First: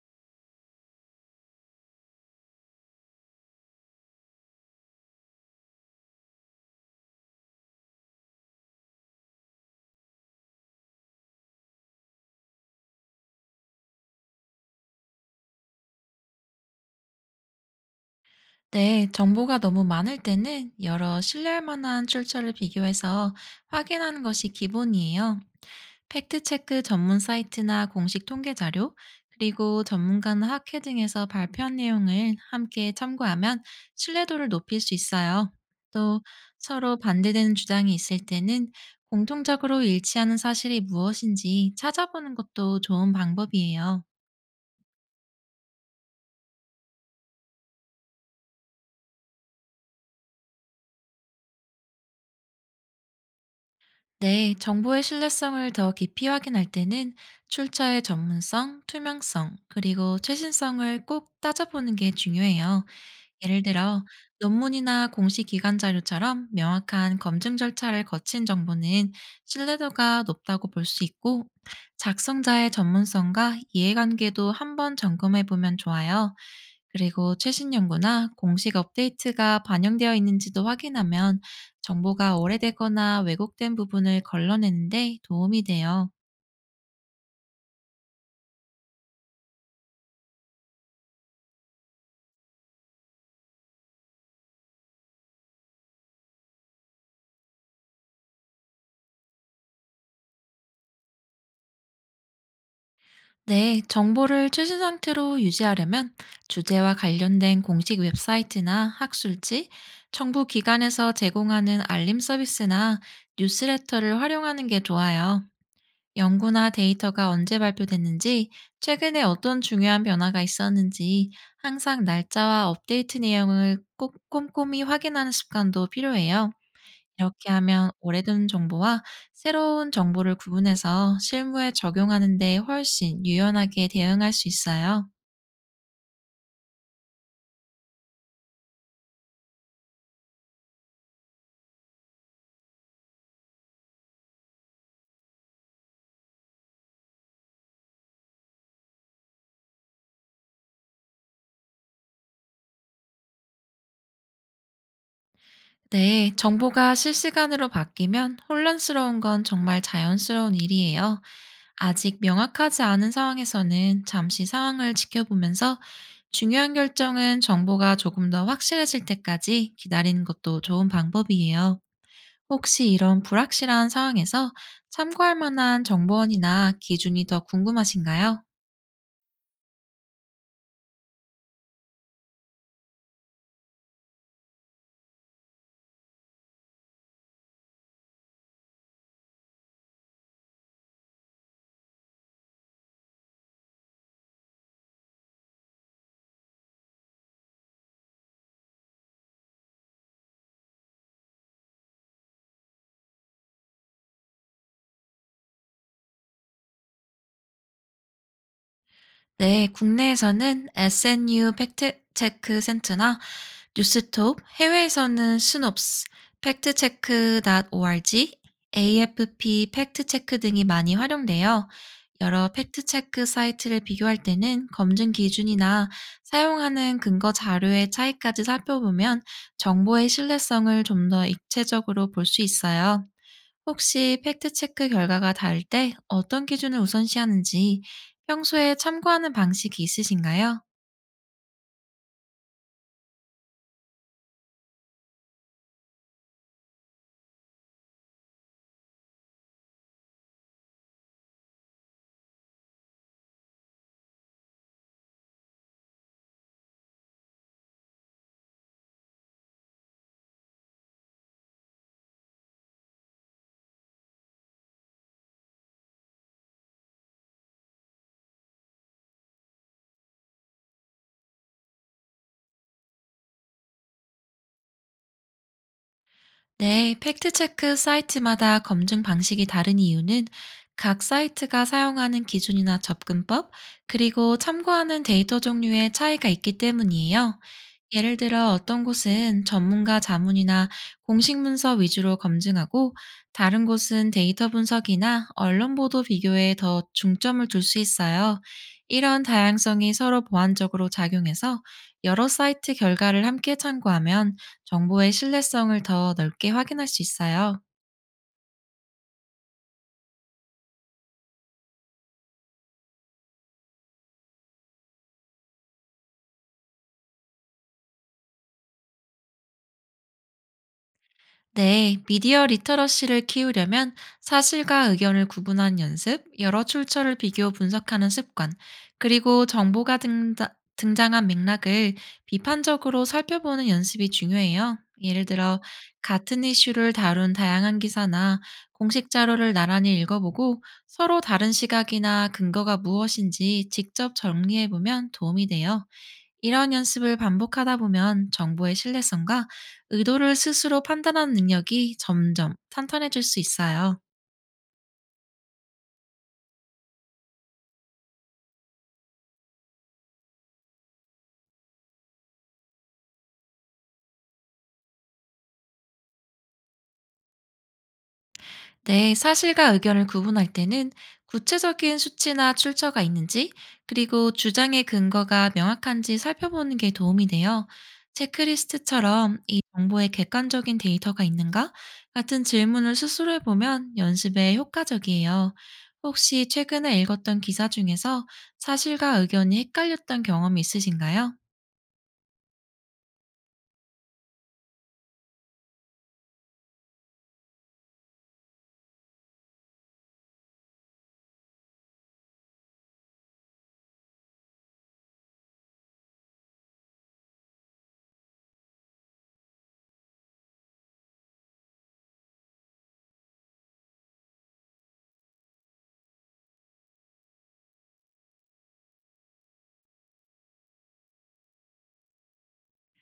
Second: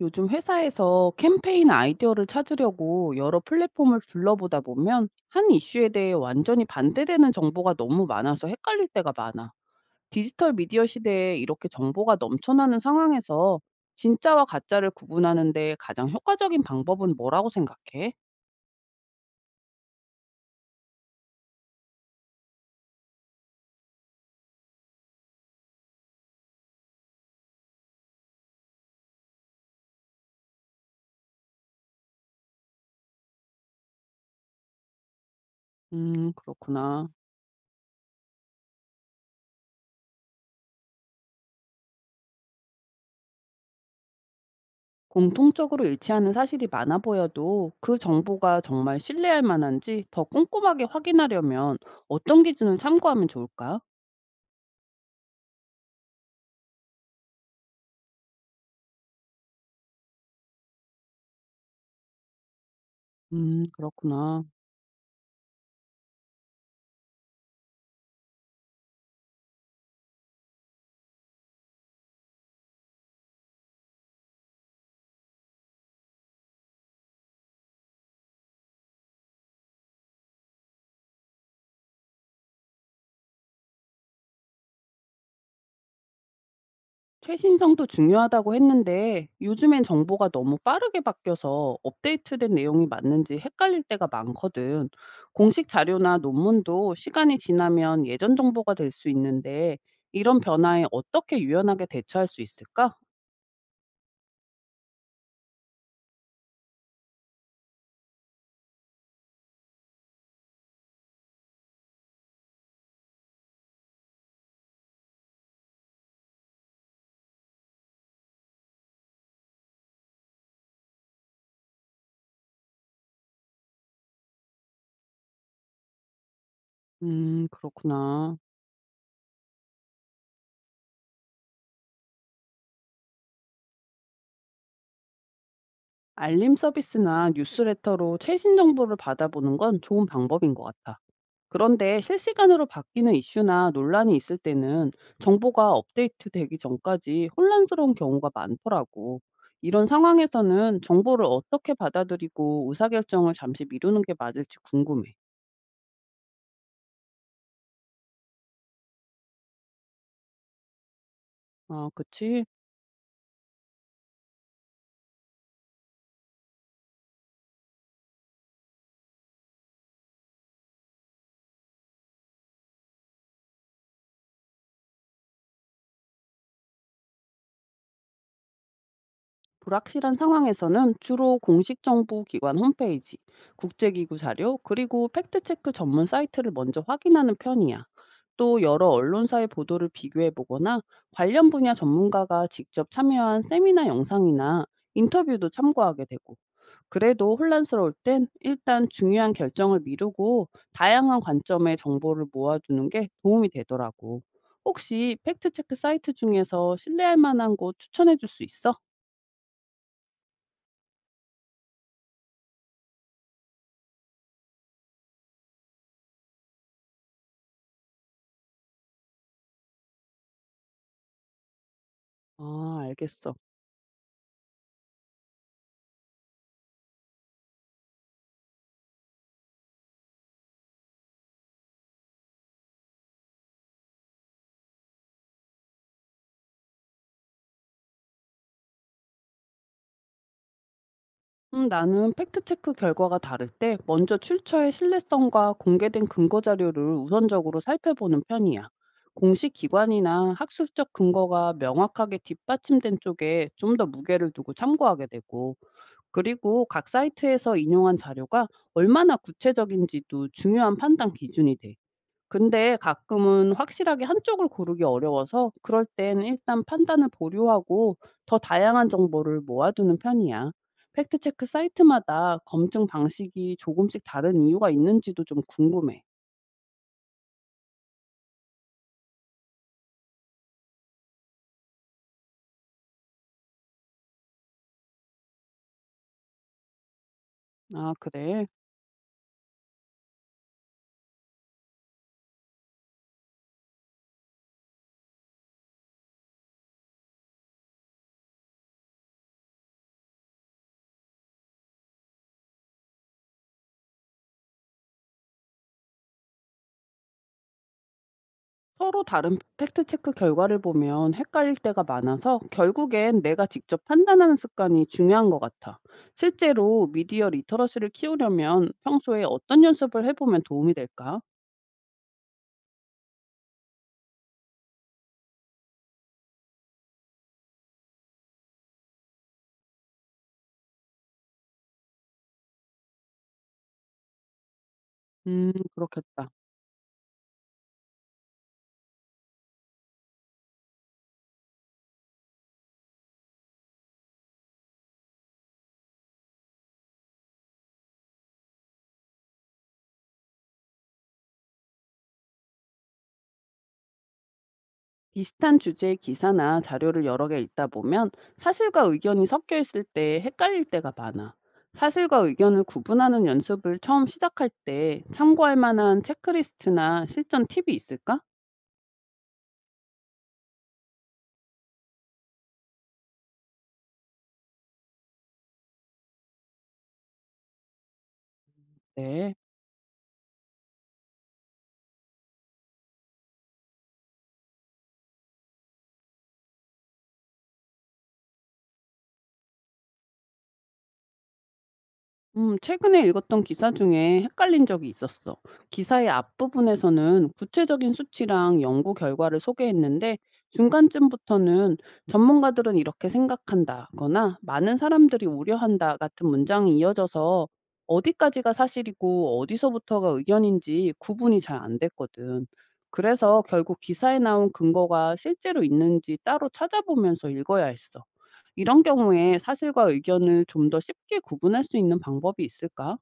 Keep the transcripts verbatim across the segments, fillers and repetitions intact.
요즘 회사에서 캠페인 아이디어를 찾으려고 여러 플랫폼을 둘러보다 보면 한 이슈에 대해 완전히 반대되는 정보가 너무 많아서 헷갈릴 때가 많아. 디지털 미디어 시대에 이렇게 정보가 넘쳐나는 상황에서 진짜와 가짜를 구분하는데 가장 효과적인 방법은 뭐라고 생각해? 네, 정보가 너무 많을 때는 여러 신뢰할 만한 출처를 비교해서 확인하는 것이 기본이에요. 팩트체크 전문 사이트나 공식 통계 자료, 그리고 전문가나 학회 등에서 발표한 내용을 함께 참고하면 신뢰도를 높일 수 있어요. 또 음, 서로 그렇구나. 반대되는 주장이 있을 때는 공통적으로 일치하는 사실이 무엇인지 찾아보는 것도 좋은 방법이에요. 공통적으로 일치하는 사실이 많아 보여도 그 정보가 정말 신뢰할 만한지 더 꼼꼼하게 확인하려면 어떤 기준을 참고하면 좋을까? 네, 정보의 신뢰성을 더 깊이 확인할 때는 출처의 전문성, 투명성, 그리고 최신성을 꼭 따져보는 게 중요해요. 예를 음, 들어 그렇구나. 논문이나 공식 기관 자료처럼 명확한 검증 절차를 거친 정보는 신뢰도가 높다고 볼 수 있고 작성자의 전문성과 이해관계도 한번 점검해 보면 좋아요. 그리고 최신 연구나 공식 업데이트가 반영되어 있는지도 확인하면 정보가 오래되거나 왜곡된 부분을 걸러내는데 도움이 돼요. 최신성도 중요하다고 했는데 요즘엔 정보가 너무 빠르게 바뀌어서 업데이트된 내용이 맞는지 헷갈릴 때가 많거든. 공식 자료나 논문도 시간이 지나면 예전 정보가 될 수 있는데 이런 변화에 어떻게 유연하게 대처할 수 있을까? 네, 정보를 최신 상태로 유지하려면 주제와 관련된 공식 웹사이트나 학술지, 정부 기관에서 제공하는 알림 서비스나 뉴스레터를 활용하는 게 좋아요. 연구나 데이터가 언제 발표됐는지, 최근에 어떤 중요한 변화가 있었는지, 항상 날짜와 업데이트 내용을 꼭 꼼꼼히 확인하는 습관도 필요해요. 음, 이렇게 하면 그렇구나. 오래된 정보와 새로운 정보를 구분해서 실무에 적용하는 데 훨씬 유연하게 대응할 수 있어요. 알림 서비스나 뉴스레터로 최신 정보를 받아보는 건 좋은 방법인 것 같아. 그런데 실시간으로 바뀌는 이슈나 논란이 있을 때는 정보가 업데이트되기 전까지 혼란스러운 경우가 많더라고. 이런 상황에서는 정보를 어떻게 받아들이고 의사결정을 잠시 미루는 게 맞을지 궁금해. 네, 정보가 실시간으로 바뀌면 혼란스러운 건 정말 자연스러운 일이에요. 아, 아직 그치? 명확하지 않은 상황에서는 잠시 상황을 지켜보면서 중요한 결정은 정보가 조금 더 확실해질 때까지 기다리는 것도 좋은 방법이에요. 혹시 이런 불확실한 상황에서 참고할 만한 정보원이나 기준이 더 궁금하신가요? 불확실한 상황에서는 주로 공식 정부 기관 홈페이지, 국제기구 자료, 그리고 팩트체크 전문 사이트를 먼저 확인하는 편이야. 또 여러 언론사의 보도를 비교해 보거나 관련 분야 전문가가 직접 참여한 세미나 영상이나 인터뷰도 참고하게 되고, 그래도 혼란스러울 땐 일단 중요한 결정을 미루고 다양한 관점의 정보를 모아두는 게 도움이 되더라고. 혹시 팩트체크 사이트 중에서 신뢰할 만한 곳 추천해 줄 수 있어? 네, 국내에서는 에스엔유 팩트체크 센터나 뉴스톱, 해외에서는 스놉스, 팩트체크.org, 에이에프피 팩트체크 등이 많이 활용돼요. 여러 아, 팩트체크 알겠어. 사이트를 비교할 때는 검증 기준이나 사용하는 근거 자료의 차이까지 살펴보면 정보의 신뢰성을 좀 더 입체적으로 볼 수 있어요. 혹시 팩트체크 결과가 다를 때 어떤 기준을 우선시하는지 평소에 참고하는 방식이 있으신가요? 음, 나는 팩트체크 결과가 다를 때 먼저 출처의 신뢰성과 공개된 근거 자료를 우선적으로 살펴보는 편이야. 공식 기관이나 학술적 근거가 명확하게 뒷받침된 쪽에 좀 더 무게를 두고 참고하게 되고, 그리고 각 사이트에서 인용한 자료가 얼마나 구체적인지도 중요한 판단 기준이 돼. 근데 가끔은 확실하게 한쪽을 고르기 어려워서 그럴 땐 일단 판단을 보류하고 더 다양한 정보를 모아두는 편이야. 팩트체크 사이트마다 검증 방식이 조금씩 다른 이유가 있는지도 좀 궁금해. 네, 팩트체크 사이트마다 검증 방식이 다른 이유는 각 사이트가 사용하는 기준이나 접근법, 그리고 참고하는 데이터 종류의 차이가 있기 때문이에요. 아, 예를 그래. 들어 어떤 곳은 전문가 자문이나 공식 문서 위주로 검증하고 다른 곳은 데이터 분석이나 언론 보도 비교에 더 중점을 둘 수 있어요. 이런 다양성이 서로 보완적으로 작용해서 여러 사이트 결과를 함께 참고하면 정보의 신뢰성을 더 넓게 확인할 수 있어요. 서로 다른 팩트체크 결과를 보면 헷갈릴 때가 많아서 결국엔 내가 직접 판단하는 습관이 중요한 것 같아. 실제로 미디어 리터러시를 키우려면 평소에 어떤 연습을 해보면 도움이 될까? 네, 미디어 리터러시를 키우려면 사실과 의견을 구분하는 연습, 여러 출처를 비교 분석하는 습관, 그리고 정보가 등다- 등장한 맥락을 비판적으로 살펴보는 연습이 중요해요. 예를 음, 들어, 그렇겠다. 같은 이슈를 다룬 다양한 기사나 공식 자료를 나란히 읽어보고 서로 다른 시각이나 근거가 무엇인지 직접 정리해보면 도움이 돼요. 이런 연습을 반복하다 보면 정보의 신뢰성과 의도를 스스로 판단하는 능력이 점점 탄탄해질 수 있어요. 비슷한 주제의 기사나 자료를 여러 개 읽다 보면 사실과 의견이 섞여 있을 때 헷갈릴 때가 많아. 사실과 의견을 구분하는 연습을 처음 시작할 때 참고할 만한 체크리스트나 실전 팁이 있을까? 네, 사실과 의견을 구분할 때는 구체적인 수치나 출처가 있는지, 그리고 주장의 근거가 명확한지 살펴보는 게 도움이 돼요. 네. 체크리스트처럼 이 정보에 객관적인 데이터가 있는가? 같은 질문을 스스로 해보면 연습에 효과적이에요. 혹시 최근에 읽었던 기사 중에서 사실과 의견이 헷갈렸던 경험이 있으신가요? 음, 최근에 읽었던 기사 중에 헷갈린 적이 있었어. 기사의 앞부분에서는 구체적인 수치랑 연구 결과를 소개했는데 중간쯤부터는 전문가들은 이렇게 생각한다거나 많은 사람들이 우려한다 같은 문장이 이어져서 어디까지가 사실이고 어디서부터가 의견인지 구분이 잘 안 됐거든. 그래서 결국 기사에 나온 근거가 실제로 있는지 따로 찾아보면서 읽어야 했어. 이런 경우에 사실과 의견을 좀 더 쉽게 구분할 수 있는 방법이 있을까?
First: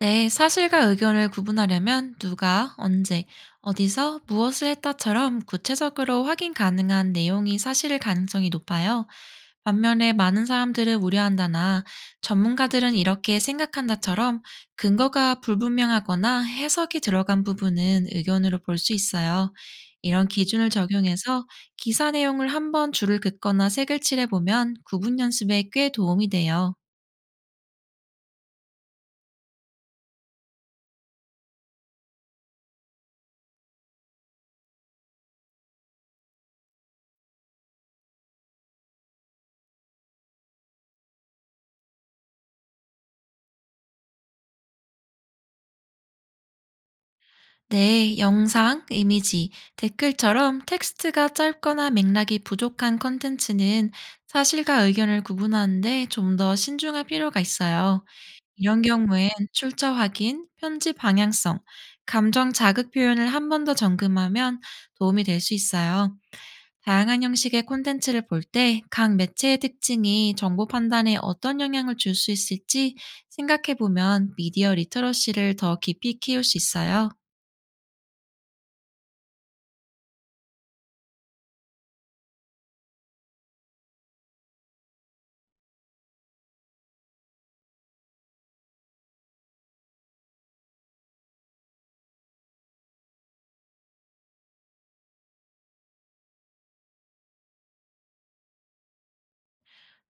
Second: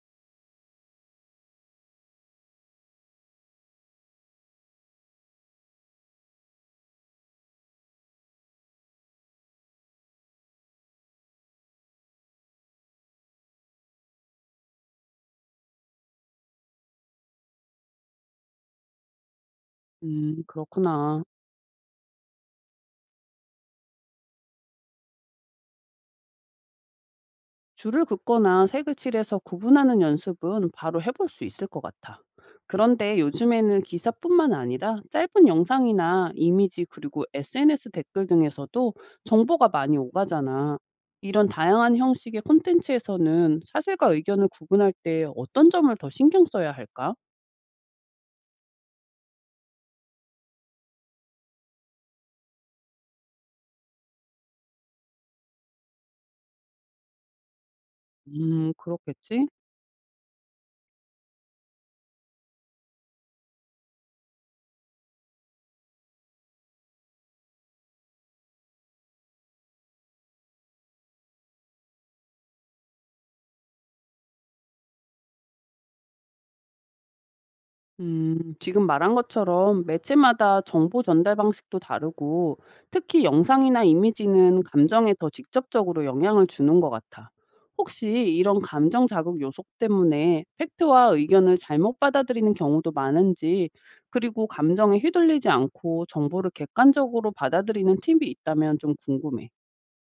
네, 사실과 의견을 구분하려면 누가, 언제, 어디서, 무엇을 했다처럼 구체적으로 확인 가능한 내용이 사실일 가능성이 높아요. 반면에 많은 사람들을 우려한다나 전문가들은 이렇게 생각한다처럼 근거가 불분명하거나 해석이 들어간 부분은 의견으로 볼 수 있어요. 이런 음, 기준을 그렇구나. 적용해서 기사 내용을 한번 줄을 긋거나 색을 칠해보면 구분 연습에 꽤 도움이 돼요. 줄을 긋거나 색을 칠해서 구분하는 연습은 바로 해볼 수 있을 것 같아. 그런데 요즘에는 기사뿐만 아니라 짧은 영상이나 이미지 그리고 에스엔에스 댓글 등에서도 정보가 많이 오가잖아. 이런 다양한 형식의 콘텐츠에서는 사실과 의견을 구분할 때 어떤 점을 더 신경 써야 할까? 네, 영상, 이미지, 댓글처럼 텍스트가 짧거나 맥락이 부족한 콘텐츠는 사실과 의견을 구분하는데 좀 더 신중할 필요가 있어요. 음, 이런 경우엔 그렇겠지. 출처 확인, 편집 방향성, 감정 자극 표현을 한 번 더 점검하면 도움이 될 수 있어요. 다양한 형식의 콘텐츠를 볼 때 각 매체의 특징이 정보 판단에 어떤 영향을 줄 수 있을지 생각해 보면 미디어 리터러시를 더 깊이 키울 수 있어요. 음, 지금 말한 것처럼 매체마다 정보 전달 방식도 다르고 특히 영상이나 이미지는 감정에 더 직접적으로 영향을 주는 것 같아. 혹시 이런 감정 자극 요소 때문에 팩트와 의견을 잘못 받아들이는 경우도 많은지, 그리고 감정에 휘둘리지 않고 정보를 객관적으로 받아들이는 팁이 있다면 좀 궁금해.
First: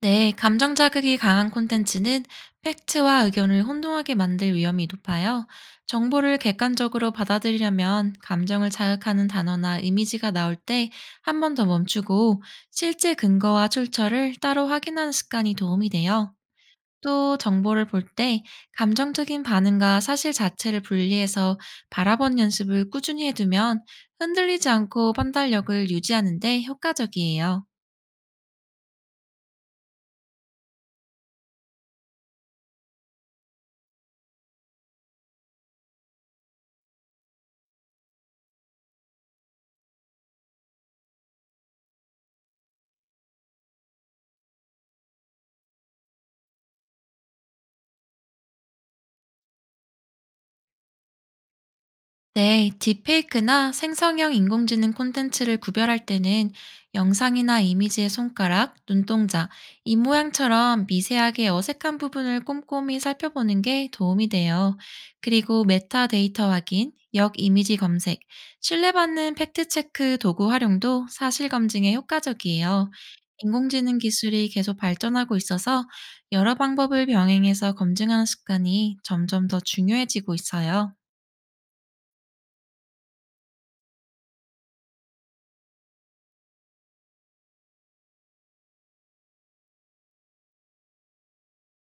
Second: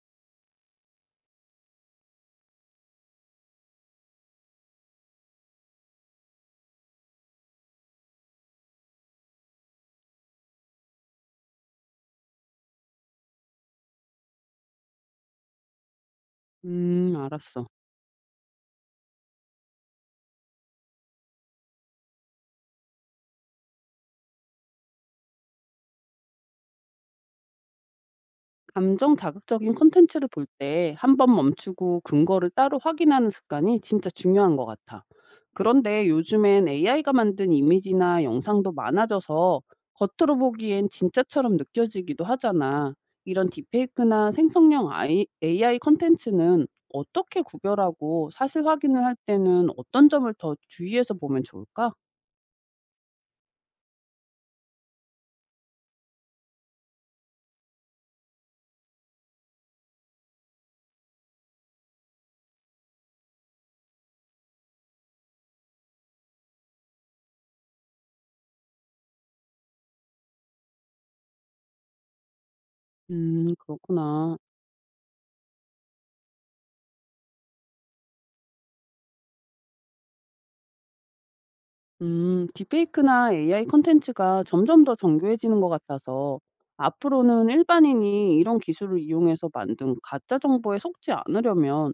네, 감정 자극이 강한 콘텐츠는 팩트와 의견을 혼동하게 만들 위험이 높아요. 정보를 객관적으로 받아들이려면 감정을 자극하는 단어나 이미지가 나올 때 한 번 더 멈추고 실제 근거와 출처를 따로 확인하는 습관이 도움이 돼요. 음, 또 알았어. 정보를 볼 때 감정적인 반응과 사실 자체를 분리해서 바라본 연습을 꾸준히 해두면 흔들리지 않고 판단력을 유지하는 데 효과적이에요. 감정 자극적인 콘텐츠를 볼 때 한 번 멈추고 근거를 따로 확인하는 습관이 진짜 중요한 것 같아. 그런데 요즘엔 에이아이가 만든 이미지나 영상도 많아져서 겉으로 보기엔 진짜처럼 느껴지기도 하잖아. 이런 딥페이크나 생성형 아이- 에이아이 콘텐츠는 어떻게 구별하고 사실 확인을 할 때는 어떤 점을 더 주의해서 보면 좋을까? 네, 딥페이크나 생성형 인공지능 콘텐츠를 구별할 때는 영상이나 이미지의 손가락, 눈동자, 입모양처럼 미세하게 어색한 부분을 꼼꼼히 살펴보는 게 도움이 돼요. 그리고 메타데이터 확인, 역 이미지 검색, 신뢰받는 팩트체크 도구 활용도 사실 검증에 효과적이에요. 음, 인공지능 그렇구나. 기술이 계속 발전하고 있어서 여러 방법을 병행해서 검증하는 습관이 점점 더 중요해지고 있어요. 음, 딥페이크나 에이아이 콘텐츠가 점점 더 정교해지는 것 같아서 앞으로는 일반인이 이런 기술을 이용해서 만든 가짜 정보에 속지 않으려면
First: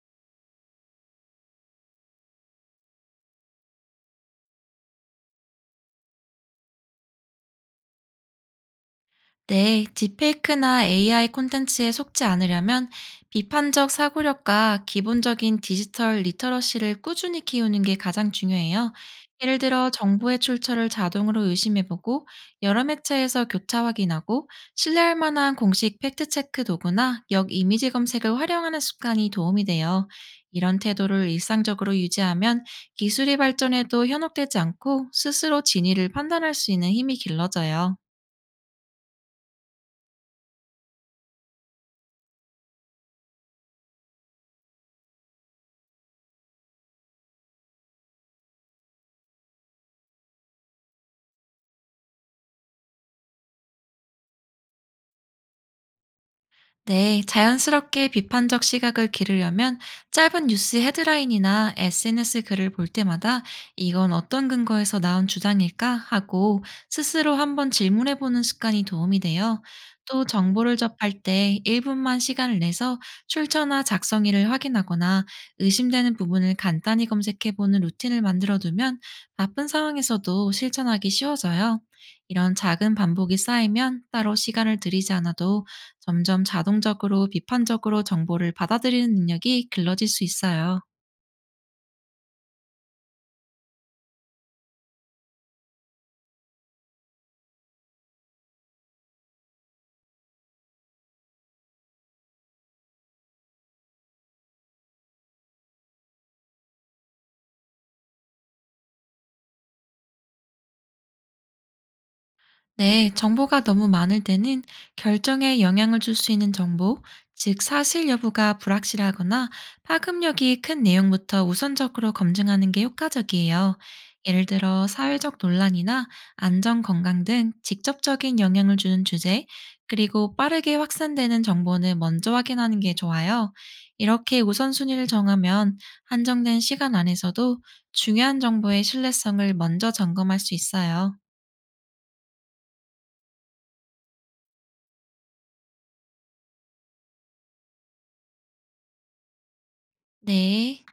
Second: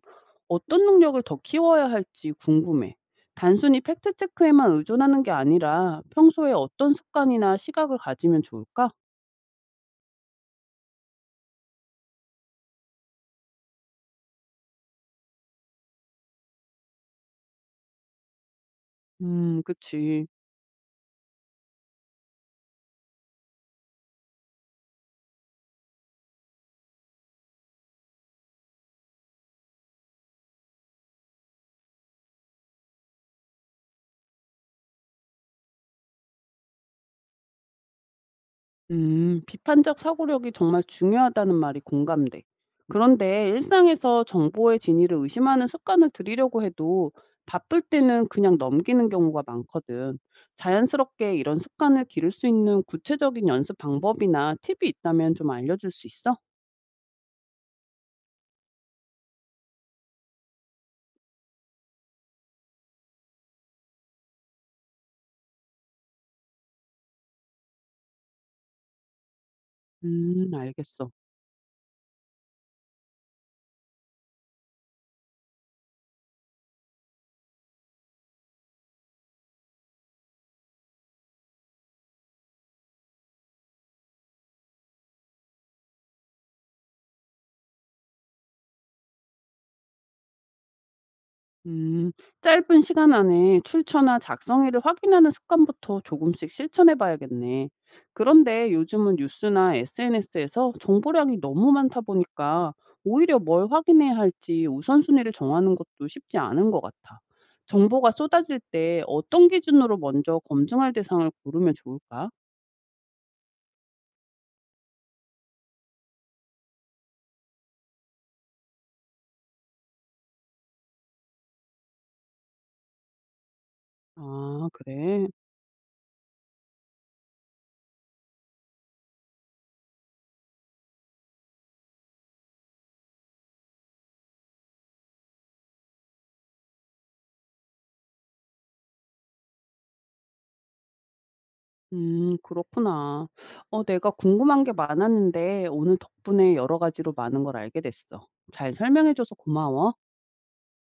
어떤 능력을 더 키워야 할지 궁금해. 단순히 팩트체크에만 의존하는 게 아니라 평소에 어떤 습관이나 시각을 가지면 좋을까? 네, 딥페이크나 에이아이 콘텐츠에 속지 않으려면 비판적 사고력과 기본적인 디지털 리터러시를 꾸준히 키우는 게 가장 중요해요. 예를 음, 들어 그치. 정보의 출처를 자동으로 의심해보고 여러 매체에서 교차 확인하고 신뢰할 만한 공식 팩트체크 도구나 역 이미지 검색을 활용하는 습관이 도움이 돼요. 이런 태도를 일상적으로 유지하면 기술이 발전해도 현혹되지 않고 스스로 진위를 판단할 수 있는 힘이 길러져요. 음, 비판적 사고력이 정말 중요하다는 말이 공감돼. 그런데 일상에서 정보의 진위를 의심하는 습관을 들이려고 해도 바쁠 때는 그냥 넘기는 경우가 많거든. 자연스럽게 이런 습관을 기를 수 있는 구체적인 연습 방법이나 팁이 있다면 좀 알려줄 수 있어? 네, 자연스럽게 비판적 시각을 기르려면 짧은 뉴스 헤드라인이나 에스엔에스 글을 볼 때마다 이건 어떤 근거에서 나온 주장일까 하고 스스로 한번 질문해 보는 습관이 도움이 돼요. 또 음, 정보를 알겠어. 접할 때 일 분만 시간을 내서 출처나 작성일을 확인하거나 의심되는 부분을 간단히 검색해 보는 루틴을 만들어 두면 바쁜 상황에서도 실천하기 쉬워져요. 이런 작은 반복이 쌓이면 따로 시간을 들이지 않아도 점점 자동적으로 비판적으로 정보를 받아들이는 능력이 길러질 수 있어요. 음, 짧은 시간 안에 출처나 작성일을 확인하는 습관부터 조금씩 실천해 봐야겠네. 그런데 요즘은 뉴스나 에스엔에스에서 정보량이 너무 많다 보니까 오히려 뭘 확인해야 할지 우선순위를 정하는 것도 쉽지 않은 것 같아. 정보가 쏟아질 때 어떤 기준으로 먼저 검증할 대상을 고르면 좋을까? 네, 정보가 너무 많을 때는 결정에 영향을 줄 수 있는 정보, 즉 사실 여부가 불확실하거나 파급력이 큰 내용부터 우선적으로 검증하는 게 효과적이에요. 예를 아, 들어 그래. 사회적 논란이나 안전 건강 등 직접적인 영향을 주는 주제, 그리고 빠르게 확산되는 정보는 먼저 확인하는 게 좋아요. 이렇게 우선순위를 정하면 한정된 시간 안에서도 중요한 정보의 신뢰성을 먼저 점검할 수 있어요. 음 그렇구나. 어 내가 궁금한 게 많았는데 오늘 덕분에 여러 가지로 많은 걸 알게 됐어. 잘 설명해 줘서 고마워. 네.